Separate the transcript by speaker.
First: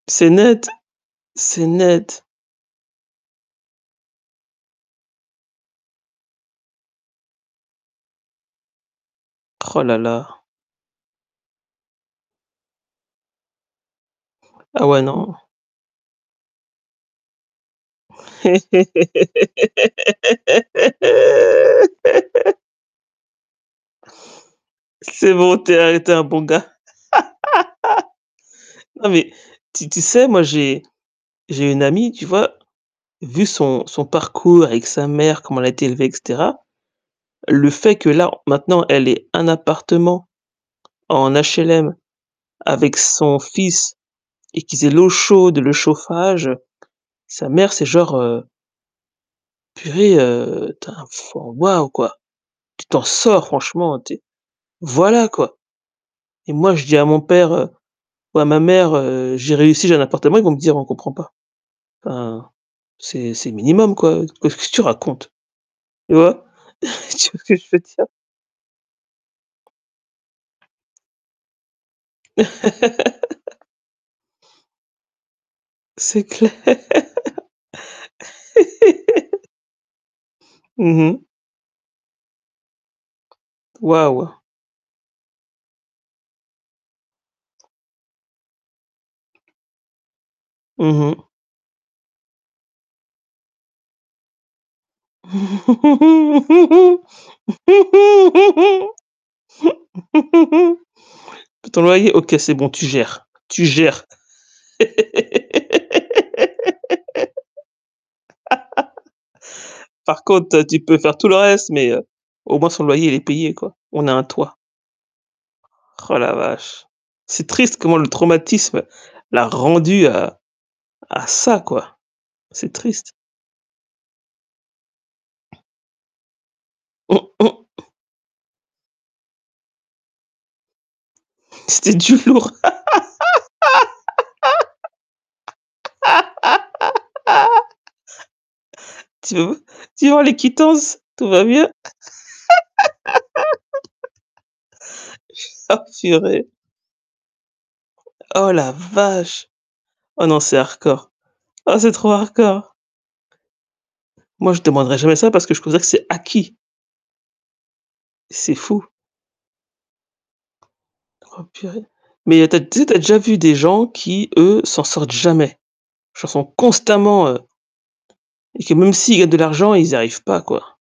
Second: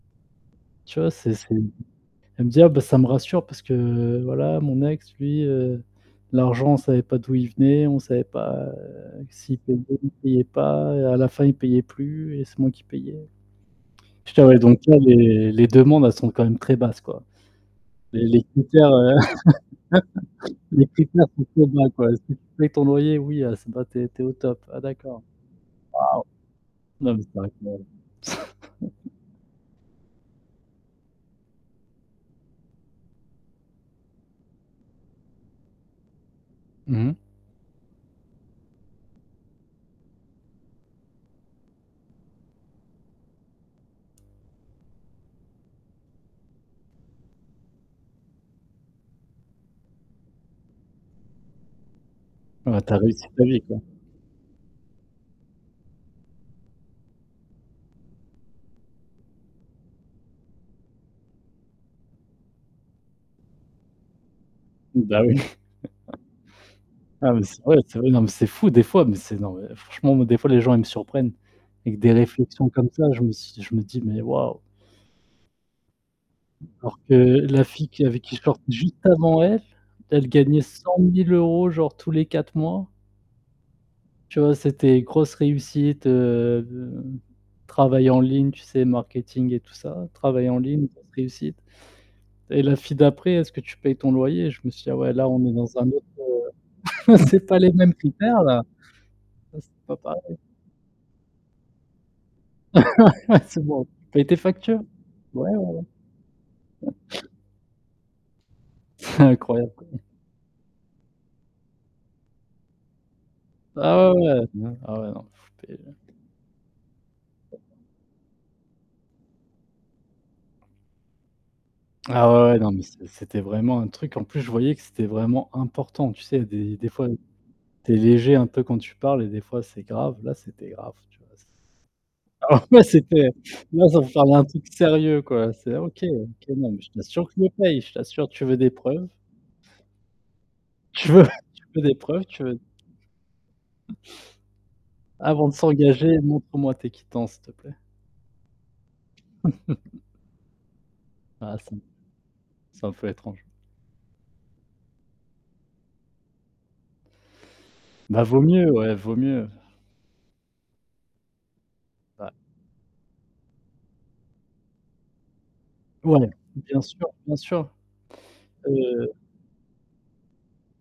Speaker 1: C'est net.
Speaker 2: Tu vois, c'est c'est d
Speaker 1: C'est net!
Speaker 2: elle me dit: «Ah bah ça me rassure parce que voilà mon ex lui, heu, l'argent on savait pas d'où il venait, on savait pas s'il payait,
Speaker 1: Roh là
Speaker 2: s'il
Speaker 1: là.
Speaker 2: payait pas et à la fin il payait plus et c'est moi qui payais». J'étais là, donc
Speaker 1: Ah
Speaker 2: là
Speaker 1: ouais non.
Speaker 2: les les demandes elles sont quand même très basses quoi. Les les critères les critères sont trop bas quoi. Si tu payes ton loyer oui, ah c'est b bah tu es tu es au top. Ah d'accord.
Speaker 1: C'est bon, tu es un tu es un bon gars.
Speaker 2: Wouah! Non, mais c'est incroyable!
Speaker 1: Non mais, tu tu sais, moi j'ai j'ai une amie, tu vois, vu son son parcours avec sa mère, comment elle a été élevée, et cetera,
Speaker 2: Mmh mh.
Speaker 1: le fait que là maintenant elle ait un appartement en HLM avec son fils et qu'ils aient l'eau chaude, le chauffage, sa mère c'est genre, heu «purée, tu enfin wouah, quoi.
Speaker 2: Ouais
Speaker 1: Tu
Speaker 2: tu as
Speaker 1: t'en
Speaker 2: réussi ta
Speaker 1: sors
Speaker 2: vie quoi.
Speaker 1: franchement, tu es» voilà quoi. Et moi je dis à mon père ou à ma mère, heu: «J'ai réussi, j'ai un appartement», ils vont me dire: «On comprend pas. Enfin, c'est c'est le minimum quoi. Qu'est-ce que tu
Speaker 2: Bah
Speaker 1: racontes?»
Speaker 2: oui.
Speaker 1: tu vois? Tu
Speaker 2: Ah
Speaker 1: vois
Speaker 2: mais
Speaker 1: ce que
Speaker 2: c'est
Speaker 1: je
Speaker 2: vrai,
Speaker 1: veux
Speaker 2: c'est
Speaker 1: dire?
Speaker 2: vrai. Non, mais c'est fou des fois, mais c'est non mais franchement moi des fois les gens ils me surprennent, avec des réflexions comme ça, je me suis je me dis: «Mais waouh!»
Speaker 1: C'est clair.
Speaker 2: Alors que la fille qui avec qui je sortais juste avant elle, elle gagnait cent
Speaker 1: Mmh mh.
Speaker 2: mille euros genre tous les 4 mois.
Speaker 1: Wouah!
Speaker 2: Tu vois, c'était grosse réussite, heu, travail en ligne, tu sais, marketing et tout ça. Travail en ligne plus
Speaker 1: Mmh mh.
Speaker 2: réussite. Et la fille d'après: «Est-ce que tu payes ton loyer?» je me suis dit: «Ah ouais là
Speaker 1: «Tu
Speaker 2: on est dans un autre c'est pas les mêmes critères là.
Speaker 1: payes
Speaker 2: Ah c'est pas pareil».
Speaker 1: ton loyer? OK, c'est bon, tu gères,
Speaker 2: C'est
Speaker 1: tu
Speaker 2: bon, tu
Speaker 1: gères».
Speaker 2: payes tes factures? Ouais, ouais, ouais. Incroyable, quoi ouais,
Speaker 1: Par contre, toi tu peux faire tout le reste, mais au moins son loyer, il est payé quoi. On
Speaker 2: Ah
Speaker 1: a
Speaker 2: ouais,
Speaker 1: un
Speaker 2: ouais,
Speaker 1: toit.
Speaker 2: non, ah ouais, non. C'était, heu
Speaker 1: Roh la vache. C'est triste comment le traumatisme l'a rendue à à ça quoi.
Speaker 2: Ah ouais, ouais, non
Speaker 1: C'est
Speaker 2: mais c'et
Speaker 1: triste.
Speaker 2: c'était vraiment un truc en plus je voyais que c'était vraiment important tu sais des des fois
Speaker 1: Mmh, mmh.
Speaker 2: tu es léger un peu quand tu parles et des fois c'est grave, là c'était grave tu vois?
Speaker 1: C'était du lourd.
Speaker 2: Alors ouais c'était: «Moi ça veut parler d'un truc sérieux quoi», c'est: «OK OK non mais je t'assure que je le paye, je t'assure, tu veux des preuves?»
Speaker 1: Tu v tu vas voir les quittances,
Speaker 2: Tu veux
Speaker 1: tout va
Speaker 2: tu
Speaker 1: mieux.
Speaker 2: veux des preuves? Tu veux «Avant de
Speaker 1: Oh
Speaker 2: s'engager,
Speaker 1: purée!
Speaker 2: montre-moi tes quittances s'il te plaît».
Speaker 1: Oh la vache! Oh non c'est hardcore.
Speaker 2: Ah c'est
Speaker 1: Oh c'est trop hardcore.
Speaker 2: c'est un peu étrange.
Speaker 1: Moi je demanderai jamais ça parce que je considère que c'est acquis.
Speaker 2: Bah vaut
Speaker 1: C'est
Speaker 2: mieux,
Speaker 1: fou!
Speaker 2: ouais, vaut mieux.
Speaker 1: Oh purée.
Speaker 2: Bah
Speaker 1: Mais tu as tu sais tu as déjà vu des gens qui eux, s'en sortent jamais?
Speaker 2: Ouais!
Speaker 1: Genre sont
Speaker 2: Bien sûr,
Speaker 1: constamment,
Speaker 2: bien
Speaker 1: heu
Speaker 2: sûr.
Speaker 1: et que même
Speaker 2: Heu
Speaker 1: s'ils gagnent de l'argent, ils y arrivent pas quoi.